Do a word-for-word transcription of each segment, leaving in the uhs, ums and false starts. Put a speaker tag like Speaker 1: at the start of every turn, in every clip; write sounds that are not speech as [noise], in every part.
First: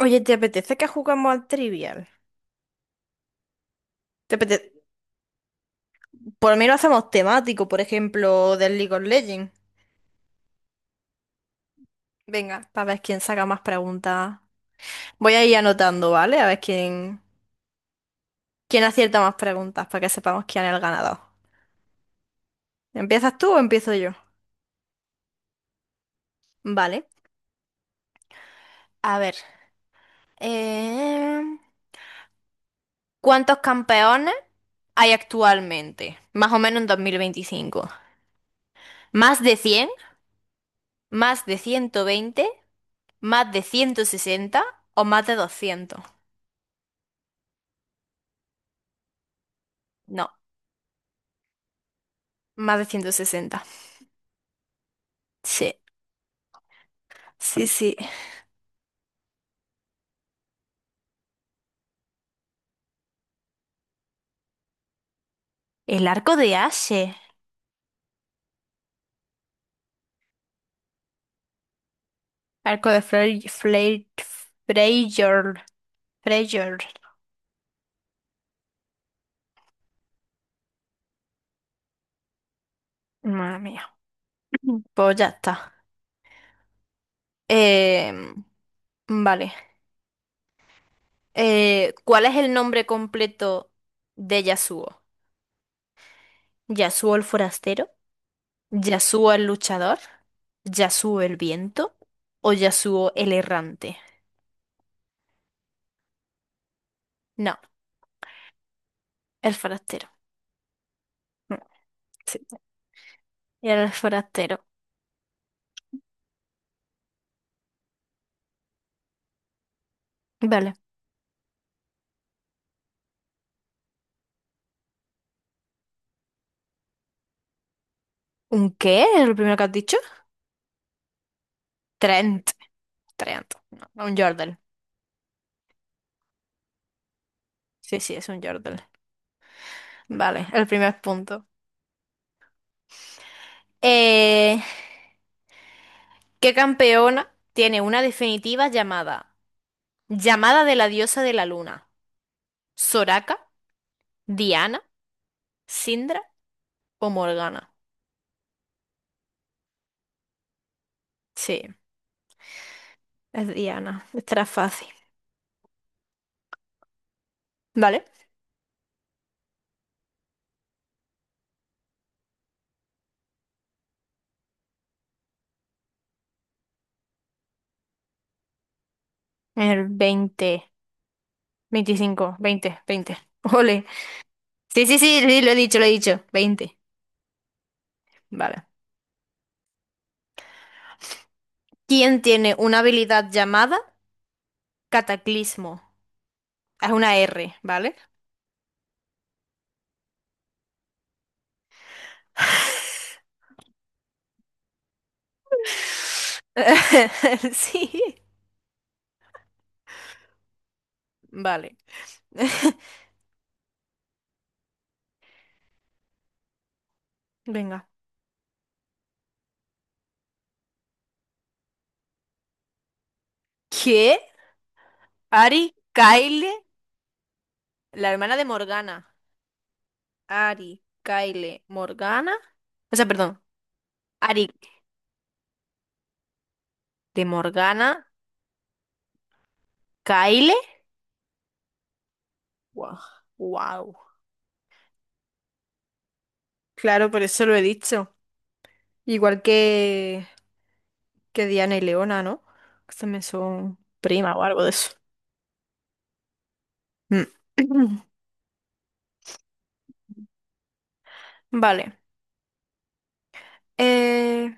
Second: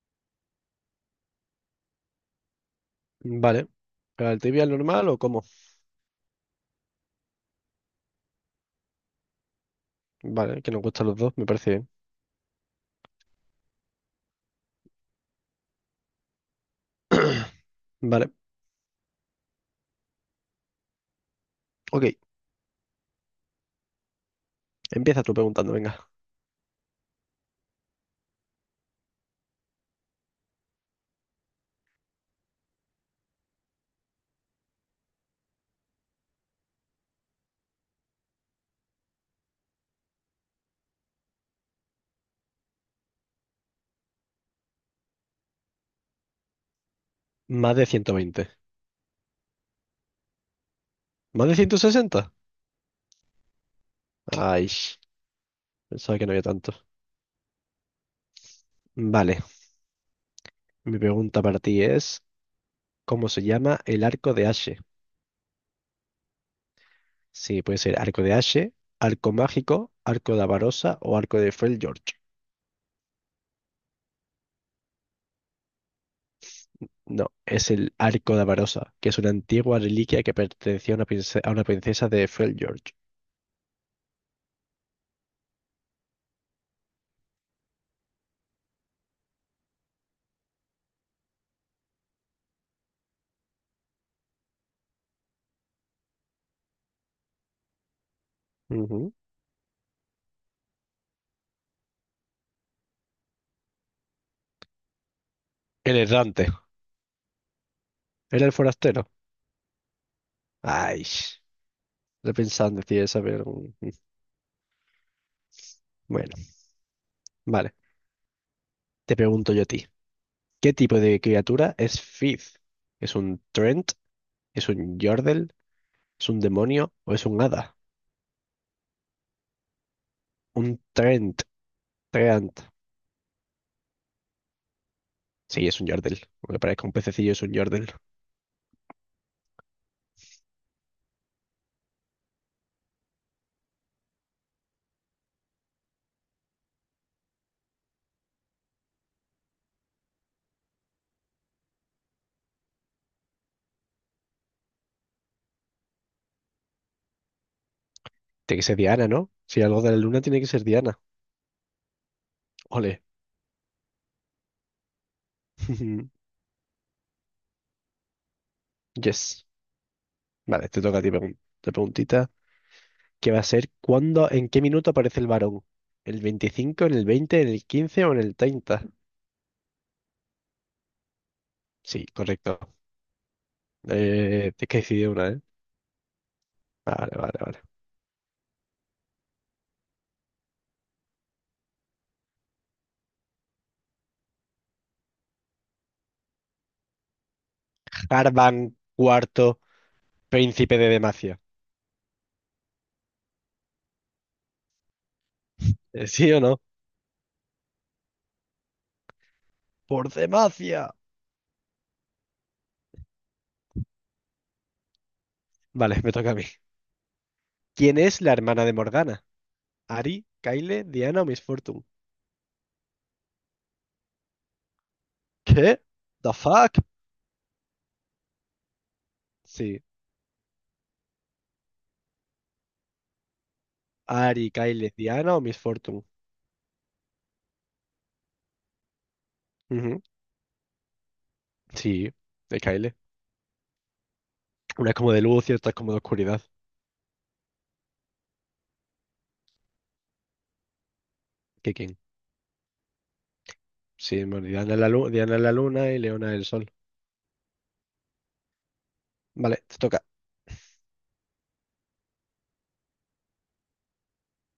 Speaker 1: Oye, ¿te apetece que jugamos al Trivial?
Speaker 2: Vale. ¿Pero
Speaker 1: ¿Te
Speaker 2: al trivial
Speaker 1: apetece?
Speaker 2: normal o cómo?
Speaker 1: Por mí lo hacemos temático, por ejemplo, del League of Legends.
Speaker 2: Vale, que nos gustan los dos, me parece bien.
Speaker 1: Venga, para ver quién saca más preguntas. Voy a ir anotando, ¿vale? A ver quién,
Speaker 2: [clears throat] Vale,
Speaker 1: quién acierta más preguntas para que sepamos quién es el ganador.
Speaker 2: ok.
Speaker 1: ¿Empiezas tú o empiezo yo?
Speaker 2: Empieza tú preguntando, venga.
Speaker 1: Vale. A ver. eh, ¿Cuántos campeones hay actualmente, más o menos, en dos mil veinticinco? ¿Más de cien, más de ciento veinte, más de ciento sesenta o más de doscientos?
Speaker 2: Más de ciento veinte.
Speaker 1: No,
Speaker 2: ¿Más de ciento sesenta?
Speaker 1: más de ciento sesenta.
Speaker 2: Ay,
Speaker 1: Sí,
Speaker 2: pensaba que no había tanto.
Speaker 1: sí, sí.
Speaker 2: Vale, mi pregunta para ti es, ¿cómo se llama el arco de Ashe?
Speaker 1: El arco de Ashe.
Speaker 2: Sí, puede ser arco de Ashe, arco mágico, arco de Avarosa o arco de Fell George.
Speaker 1: Arco de Frey, Frey, Freyjord. Freyjord.
Speaker 2: No, es el arco de Avarosa, que es una antigua reliquia que pertenecía a una, prince- a una princesa de Fell George.
Speaker 1: Madre mía. [clears throat] Pues ya está. Em, vale. Eh, ¿cuál es el nombre completo de Yasuo? ¿Yasuo el forastero?
Speaker 2: Ujú.
Speaker 1: ¿Yasuo el luchador? ¿Yasuo el viento? ¿O Yasuo el errante?
Speaker 2: El errante.
Speaker 1: No,
Speaker 2: Era el forastero.
Speaker 1: el forastero.
Speaker 2: Ay,
Speaker 1: Mm. Sí,
Speaker 2: repensando, quería saber. un-
Speaker 1: el forastero.
Speaker 2: Bueno, vale. Te pregunto yo a ti. ¿Qué
Speaker 1: Vale.
Speaker 2: tipo de criatura es Fifth? ¿Es un Trent? ¿Es un Yordle? ¿Es un demonio? ¿O es un hada?
Speaker 1: ¿Un qué? ¿Es lo primero que has dicho?
Speaker 2: Un Trent.
Speaker 1: Trent.
Speaker 2: Trent.
Speaker 1: Trent. No, no, un jordel.
Speaker 2: Sí, es un Yordle. Aunque parezca un pececillo, es un Yordle.
Speaker 1: Sí, sí, es un jordel. Vale, el primer punto. Eh, ¿qué campeona tiene una definitiva llamada llamada de la diosa de la luna? ¿Soraka? ¿Diana? ¿Sindra o Morgana?
Speaker 2: Tiene que ser Diana, ¿no? Si algo de la luna tiene que ser Diana.
Speaker 1: Sí,
Speaker 2: Ole.
Speaker 1: es Diana. Estará fácil.
Speaker 2: [laughs]
Speaker 1: Vale.
Speaker 2: Yes. Vale, te toca a ti pregun- la preguntita. ¿Qué va a ser? ¿Cuándo? ¿En qué minuto aparece el varón? ¿El veinticinco? ¿En el veinte? ¿En el quince o en el treinta?
Speaker 1: El veinte,
Speaker 2: Sí,
Speaker 1: veinticinco,
Speaker 2: correcto.
Speaker 1: veinte, veinte. Ole.
Speaker 2: Eh, tienes que
Speaker 1: Sí, sí,
Speaker 2: decidir
Speaker 1: sí,
Speaker 2: una, ¿eh?
Speaker 1: sí, lo he dicho, lo he dicho. Veinte.
Speaker 2: Vale, vale, vale.
Speaker 1: Vale. ¿Quién tiene una habilidad llamada cataclismo? Es una R, ¿vale?
Speaker 2: Harvan cuarto, príncipe de Demacia.
Speaker 1: [laughs]
Speaker 2: Eh, ¿Sí o no?
Speaker 1: Sí.
Speaker 2: Por Demacia.
Speaker 1: Vale. [laughs]
Speaker 2: Vale, me toca a mí.
Speaker 1: Venga.
Speaker 2: ¿Quién es la hermana de Morgana? ¿Ari, Kyle, Diana o Miss Fortune?
Speaker 1: ¿Qué? Ari,
Speaker 2: ¿Qué? ¿The
Speaker 1: Kyle,
Speaker 2: fuck?
Speaker 1: la hermana de Morgana.
Speaker 2: Sí.
Speaker 1: Ari, Kyle, Morgana. O sea, perdón. Ari
Speaker 2: Ari, Kyle, Diana o Miss Fortune.
Speaker 1: de Morgana,
Speaker 2: Ujú.
Speaker 1: Kyle.
Speaker 2: Sí, de Kyle.
Speaker 1: Wow. Wow.
Speaker 2: Una es como de luz y otra es como de oscuridad.
Speaker 1: Claro, por eso lo he dicho. Igual que que
Speaker 2: ¿Qué
Speaker 1: Diana y
Speaker 2: quién?
Speaker 1: Leona, ¿no? Que también son
Speaker 2: Sí,
Speaker 1: prima o
Speaker 2: bueno,
Speaker 1: algo de
Speaker 2: Diana es la
Speaker 1: eso.
Speaker 2: luna, Diana es la luna y Leona es el sol.
Speaker 1: Mm. [clears throat]
Speaker 2: Vale, te toca.
Speaker 1: Vale. Eh,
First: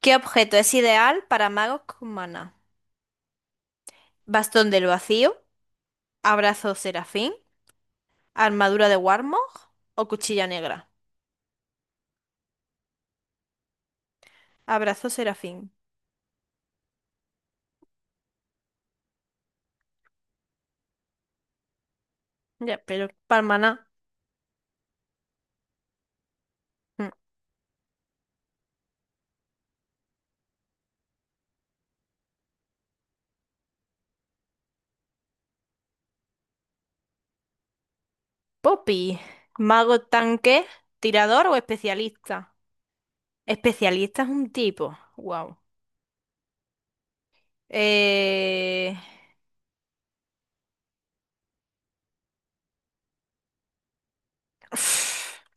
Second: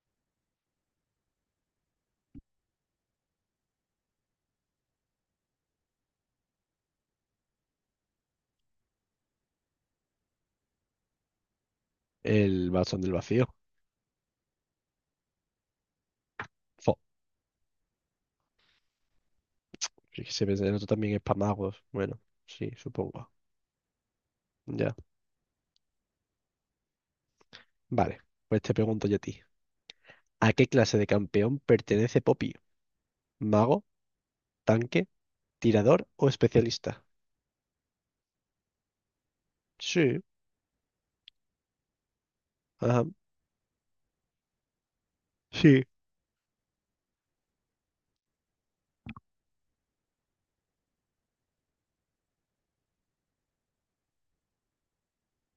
Speaker 1: ¿qué objeto es ideal para magos con maná? ¿Bastón del vacío? ¿Abrazo serafín? ¿Armadura de Warmog? ¿O cuchilla negra?
Speaker 2: El bastón del vacío.
Speaker 1: Abrazo serafín.
Speaker 2: Fíjese, pensé, el otro también es Pamagua. Bueno, sí,
Speaker 1: Ya, pero
Speaker 2: supongo.
Speaker 1: para el maná.
Speaker 2: Ya.
Speaker 1: Mm.
Speaker 2: Vale, pues te pregunto yo a ti. ¿A qué clase de campeón pertenece Poppy? ¿Mago, tanque, tirador o especialista?
Speaker 1: Poppy. ¿Mago,
Speaker 2: Sí,
Speaker 1: tanque, tirador o especialista?
Speaker 2: ajá,
Speaker 1: Especialista es un tipo. Wow.
Speaker 2: sí.
Speaker 1: Eh... [sniffs] [sighs]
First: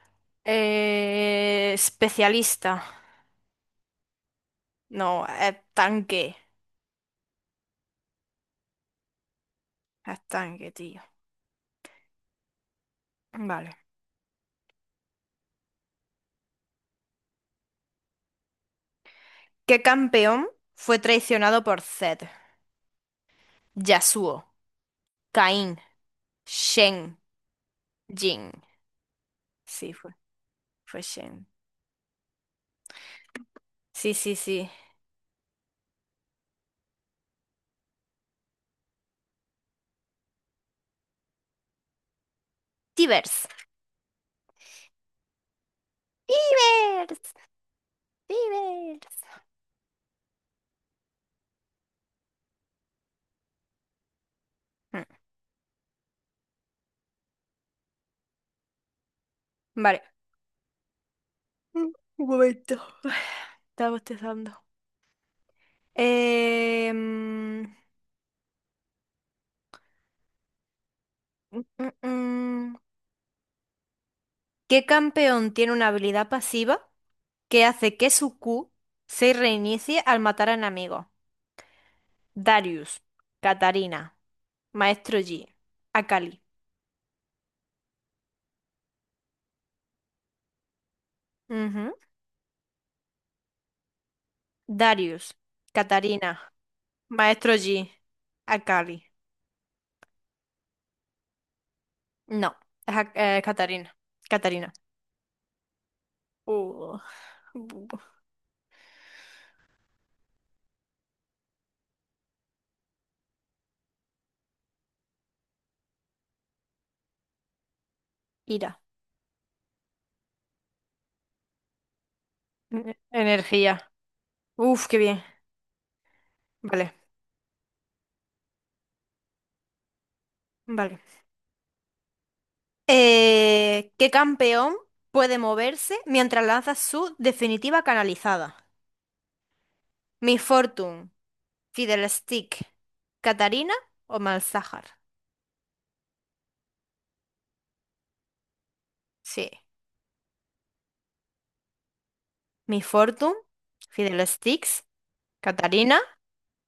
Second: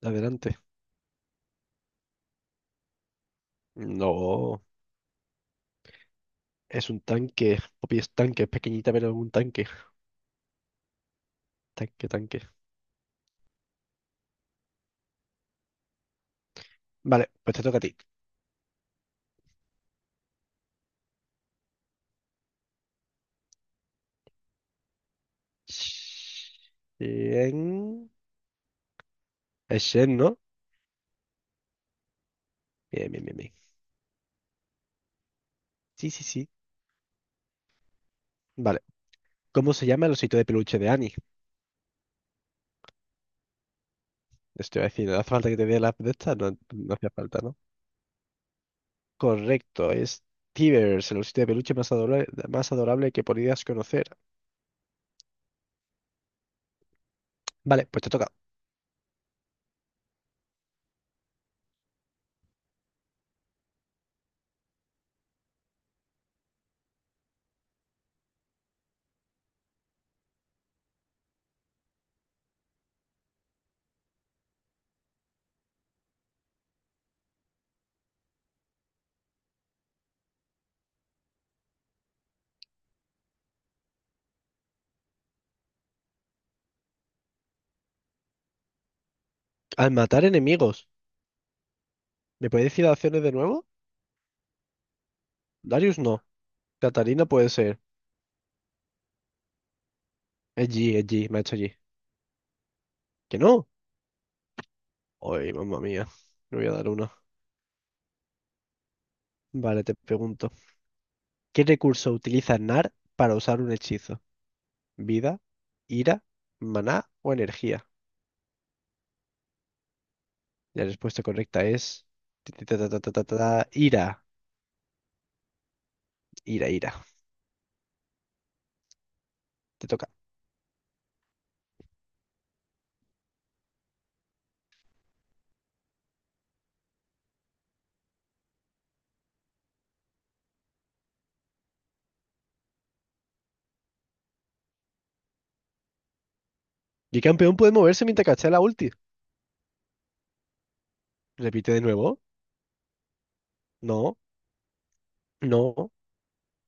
Speaker 2: Adelante.
Speaker 1: Eh, especialista.
Speaker 2: No,
Speaker 1: No, eh, tanque.
Speaker 2: es un tanque. Poppy es tanque, es pequeñita, pero es un tanque.
Speaker 1: Es tanque, tío.
Speaker 2: Tanque, tanque.
Speaker 1: Vale.
Speaker 2: Vale, pues te toca a ti.
Speaker 1: ¿Qué campeón fue traicionado por Zed? Yasuo, Caín, Shen,
Speaker 2: Bien.
Speaker 1: Jin.
Speaker 2: Es
Speaker 1: Sí, fue,
Speaker 2: Shen, ¿no?
Speaker 1: fue Shen.
Speaker 2: Bien, bien, bien, bien.
Speaker 1: Sí, sí, sí.
Speaker 2: Sí, sí, sí. Vale. ¿Cómo se llama el osito de peluche de Annie?
Speaker 1: Tibers.
Speaker 2: Esto iba a decir, ¿hace falta que te dé la app de esta? No, no hacía
Speaker 1: Tibers.
Speaker 2: falta, ¿no?
Speaker 1: Tibers.
Speaker 2: Correcto, es Tivers, el osito de peluche más adorable, más adorable que podías conocer.
Speaker 1: Mm.
Speaker 2: Vale, pues te toca.
Speaker 1: Vale. Mm, Un momento. [sighs] Estaba bostezando. Eh, mm, mm, mm, ¿Qué campeón tiene una habilidad pasiva que hace que su Q se reinicie al matar a enemigos? Darius, Katarina, Maestro Yi, Akali.
Speaker 2: Al matar enemigos,
Speaker 1: Ujú.
Speaker 2: ¿me puedes decir las opciones de nuevo?
Speaker 1: Darius,
Speaker 2: Darius no.
Speaker 1: Katarina,
Speaker 2: Catarina puede
Speaker 1: Maestro
Speaker 2: ser.
Speaker 1: Yi, Akali.
Speaker 2: Es G, es G, me ha hecho G.
Speaker 1: No, es Ak-
Speaker 2: ¿Que
Speaker 1: eh,
Speaker 2: no?
Speaker 1: Katarina. Katarina.
Speaker 2: Ay, mamma mía. Me voy a dar
Speaker 1: Uh,
Speaker 2: una.
Speaker 1: bu- bu-
Speaker 2: Vale, te pregunto. ¿Qué recurso utiliza Nar para usar un hechizo? ¿Vida, ira, maná o energía?
Speaker 1: Ira.
Speaker 2: La respuesta correcta es, ta, ta, ta,
Speaker 1: N-
Speaker 2: ta, ta, ta, ta,
Speaker 1: Energía.
Speaker 2: ira,
Speaker 1: Uf, qué bien.
Speaker 2: ira,
Speaker 1: Vale,
Speaker 2: ira. Te toca.
Speaker 1: vale. Eh, ¿qué campeón puede moverse mientras lanza su definitiva canalizada? Mi Fortune, Fiddlestick, Katarina o Malzahar.
Speaker 2: Y campeón puede moverse mientras castea la ulti.
Speaker 1: Sí.
Speaker 2: Repite de nuevo.
Speaker 1: Mi Fortune,
Speaker 2: No,
Speaker 1: Fiddlesticks,
Speaker 2: no.
Speaker 1: Katarina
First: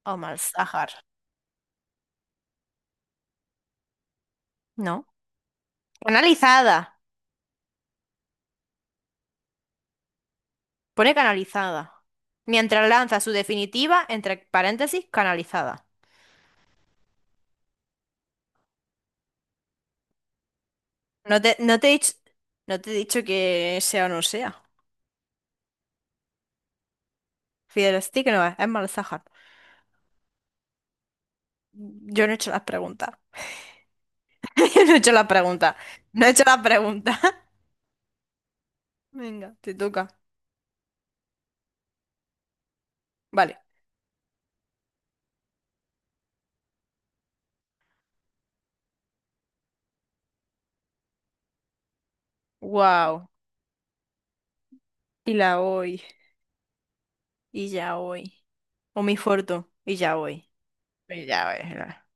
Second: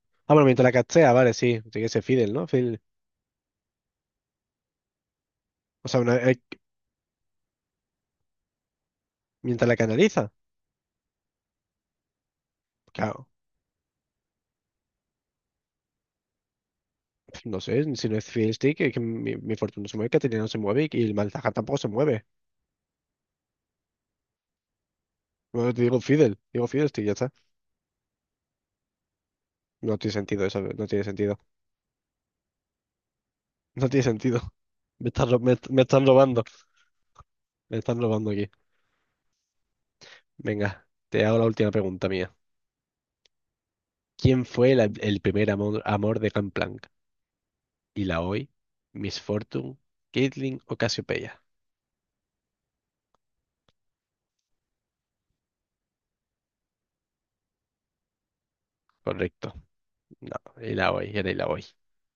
Speaker 1: o
Speaker 2: Ah, bueno, mientras la
Speaker 1: Malzahar.
Speaker 2: castea, vale, sí. Tiene que ser Fidel, ¿no? Fidel.
Speaker 1: No.
Speaker 2: O sea, una- eh,
Speaker 1: Canalizada.
Speaker 2: mientras la canaliza.
Speaker 1: Pone canalizada. Mientras lanza
Speaker 2: Claro.
Speaker 1: su definitiva, entre paréntesis, canalizada.
Speaker 2: No sé, si no es Fidel Stick, es que mi, mi Fortuna se mueve, Caterina no se mueve y, y el
Speaker 1: No
Speaker 2: Malzahar
Speaker 1: te, no
Speaker 2: tampoco
Speaker 1: te
Speaker 2: se
Speaker 1: he dicho,
Speaker 2: mueve.
Speaker 1: no te he dicho que sea o no sea.
Speaker 2: No no, te digo Fidel, digo Fidel Stick, ya está.
Speaker 1: Fiddlestick no es, es Malzahar.
Speaker 2: No tiene sentido eso, no tiene sentido.
Speaker 1: Yo no he hecho las preguntas.
Speaker 2: No tiene sentido.
Speaker 1: [laughs] Yo no he
Speaker 2: [laughs] Me
Speaker 1: hecho las
Speaker 2: están, ro- me,
Speaker 1: preguntas.
Speaker 2: me están
Speaker 1: No he
Speaker 2: robando.
Speaker 1: hecho las preguntas. [laughs]
Speaker 2: Me están robando aquí.
Speaker 1: Venga, te toca.
Speaker 2: Venga, te hago la última pregunta mía.
Speaker 1: Vale.
Speaker 2: ¿Quién fue la- el primer amor, amor de Gangplank? Illaoi, Miss Fortune, Caitlyn o Cassiopeia.
Speaker 1: Wow. Y la hoy. Y ya hoy. O mi
Speaker 2: Correcto.
Speaker 1: forto. Y ya
Speaker 2: No,
Speaker 1: hoy.
Speaker 2: Illaoi,
Speaker 1: Y
Speaker 2: era
Speaker 1: ya
Speaker 2: Illaoi.
Speaker 1: hoy era.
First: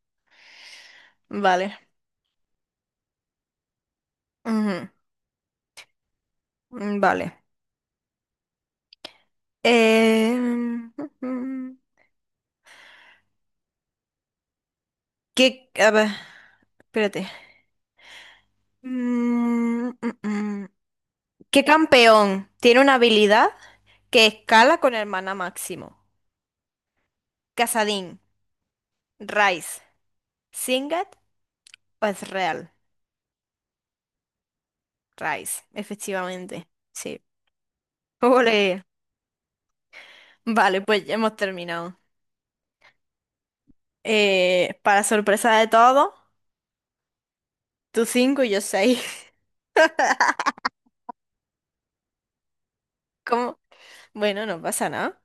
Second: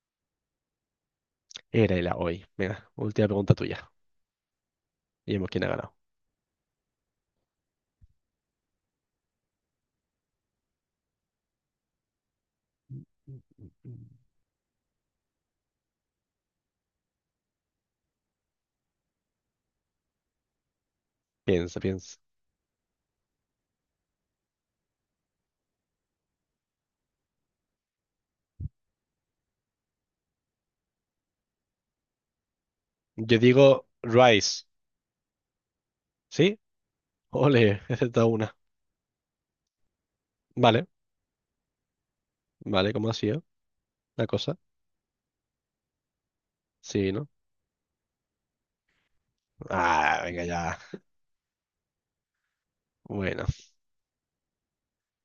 Speaker 1: Vale.
Speaker 2: Era Illaoi. Venga, última pregunta tuya.
Speaker 1: Ujú.
Speaker 2: Y vemos quién ha ganado.
Speaker 1: Mm. Vale. Eh... Ujú. [laughs] ¿Qué? A ver. Espérate. Mm, mm, mm. ¿Qué
Speaker 2: Piensa, piensa.
Speaker 1: campeón tiene una habilidad que escala con el maná máximo? ¿Casadín, Rice, Singed o Ezreal?
Speaker 2: Yo digo Rice,
Speaker 1: Rice,
Speaker 2: ¿sí?
Speaker 1: efectivamente. Sí.
Speaker 2: Ole, [laughs] he
Speaker 1: [laughs]
Speaker 2: acertado una.
Speaker 1: Ole. Vale,
Speaker 2: Vale,
Speaker 1: pues ya hemos terminado.
Speaker 2: vale, ¿cómo ha sido la cosa?
Speaker 1: Eh, para sorpresa de todos,
Speaker 2: Sí, ¿no?
Speaker 1: tú cinco y yo seis. [laughs]
Speaker 2: Ah, venga ya. Bueno,
Speaker 1: ¿Cómo? Bueno, no pasa nada.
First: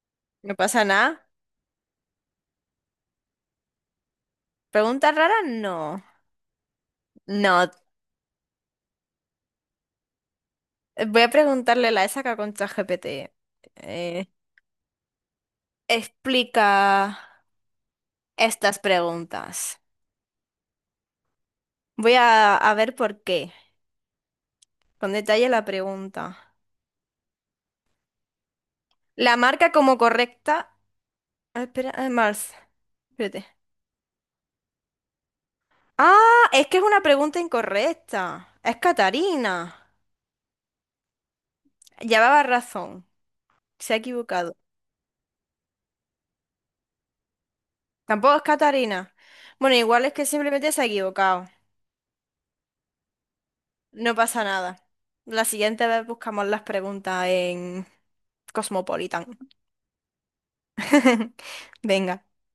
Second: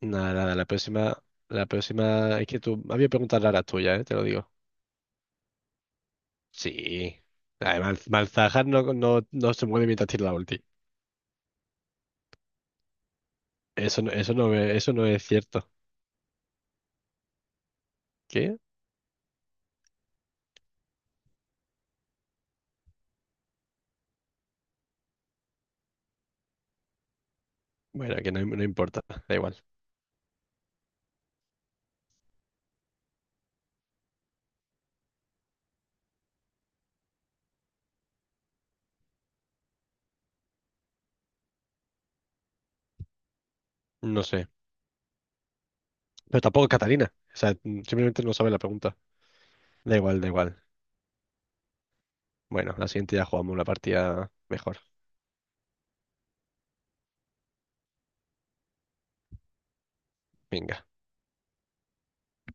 Speaker 2: nada,
Speaker 1: No
Speaker 2: nada, la
Speaker 1: pasa nada.
Speaker 2: próxima, la próxima, es que tú, había preguntas raras tuyas, ¿eh? Te lo digo.
Speaker 1: ¿Preguntas raras? No.
Speaker 2: Sí.
Speaker 1: No.
Speaker 2: Además, Malzahar no, no, no se mueve mientras tira la ulti.
Speaker 1: Voy a preguntarle la esa que con ChatGPT.
Speaker 2: Eso no,
Speaker 1: Eh,
Speaker 2: eso no, es- eso no es cierto.
Speaker 1: explica
Speaker 2: ¿Qué?
Speaker 1: estas preguntas. Voy a, a ver por qué. Con detalle la pregunta.
Speaker 2: Bueno, que no, no importa, da
Speaker 1: La
Speaker 2: igual.
Speaker 1: marca como correcta. Ah, espera, eh, Mars. Espérate. Ah, es que es una pregunta incorrecta. Es Catarina. Llevaba razón. Se ha
Speaker 2: No sé.
Speaker 1: equivocado.
Speaker 2: Pero tampoco es Catalina. O sea, mm, simplemente no
Speaker 1: Tampoco es
Speaker 2: sabe la pregunta.
Speaker 1: Catarina. Bueno,
Speaker 2: Da
Speaker 1: igual es
Speaker 2: igual,
Speaker 1: que
Speaker 2: da igual.
Speaker 1: simplemente se ha equivocado.
Speaker 2: Bueno, la siguiente ya jugamos una
Speaker 1: No
Speaker 2: partida
Speaker 1: pasa
Speaker 2: mejor.
Speaker 1: nada. La siguiente vez buscamos las preguntas en Cosmopolitan.
Speaker 2: Venga.
Speaker 1: [laughs] Venga.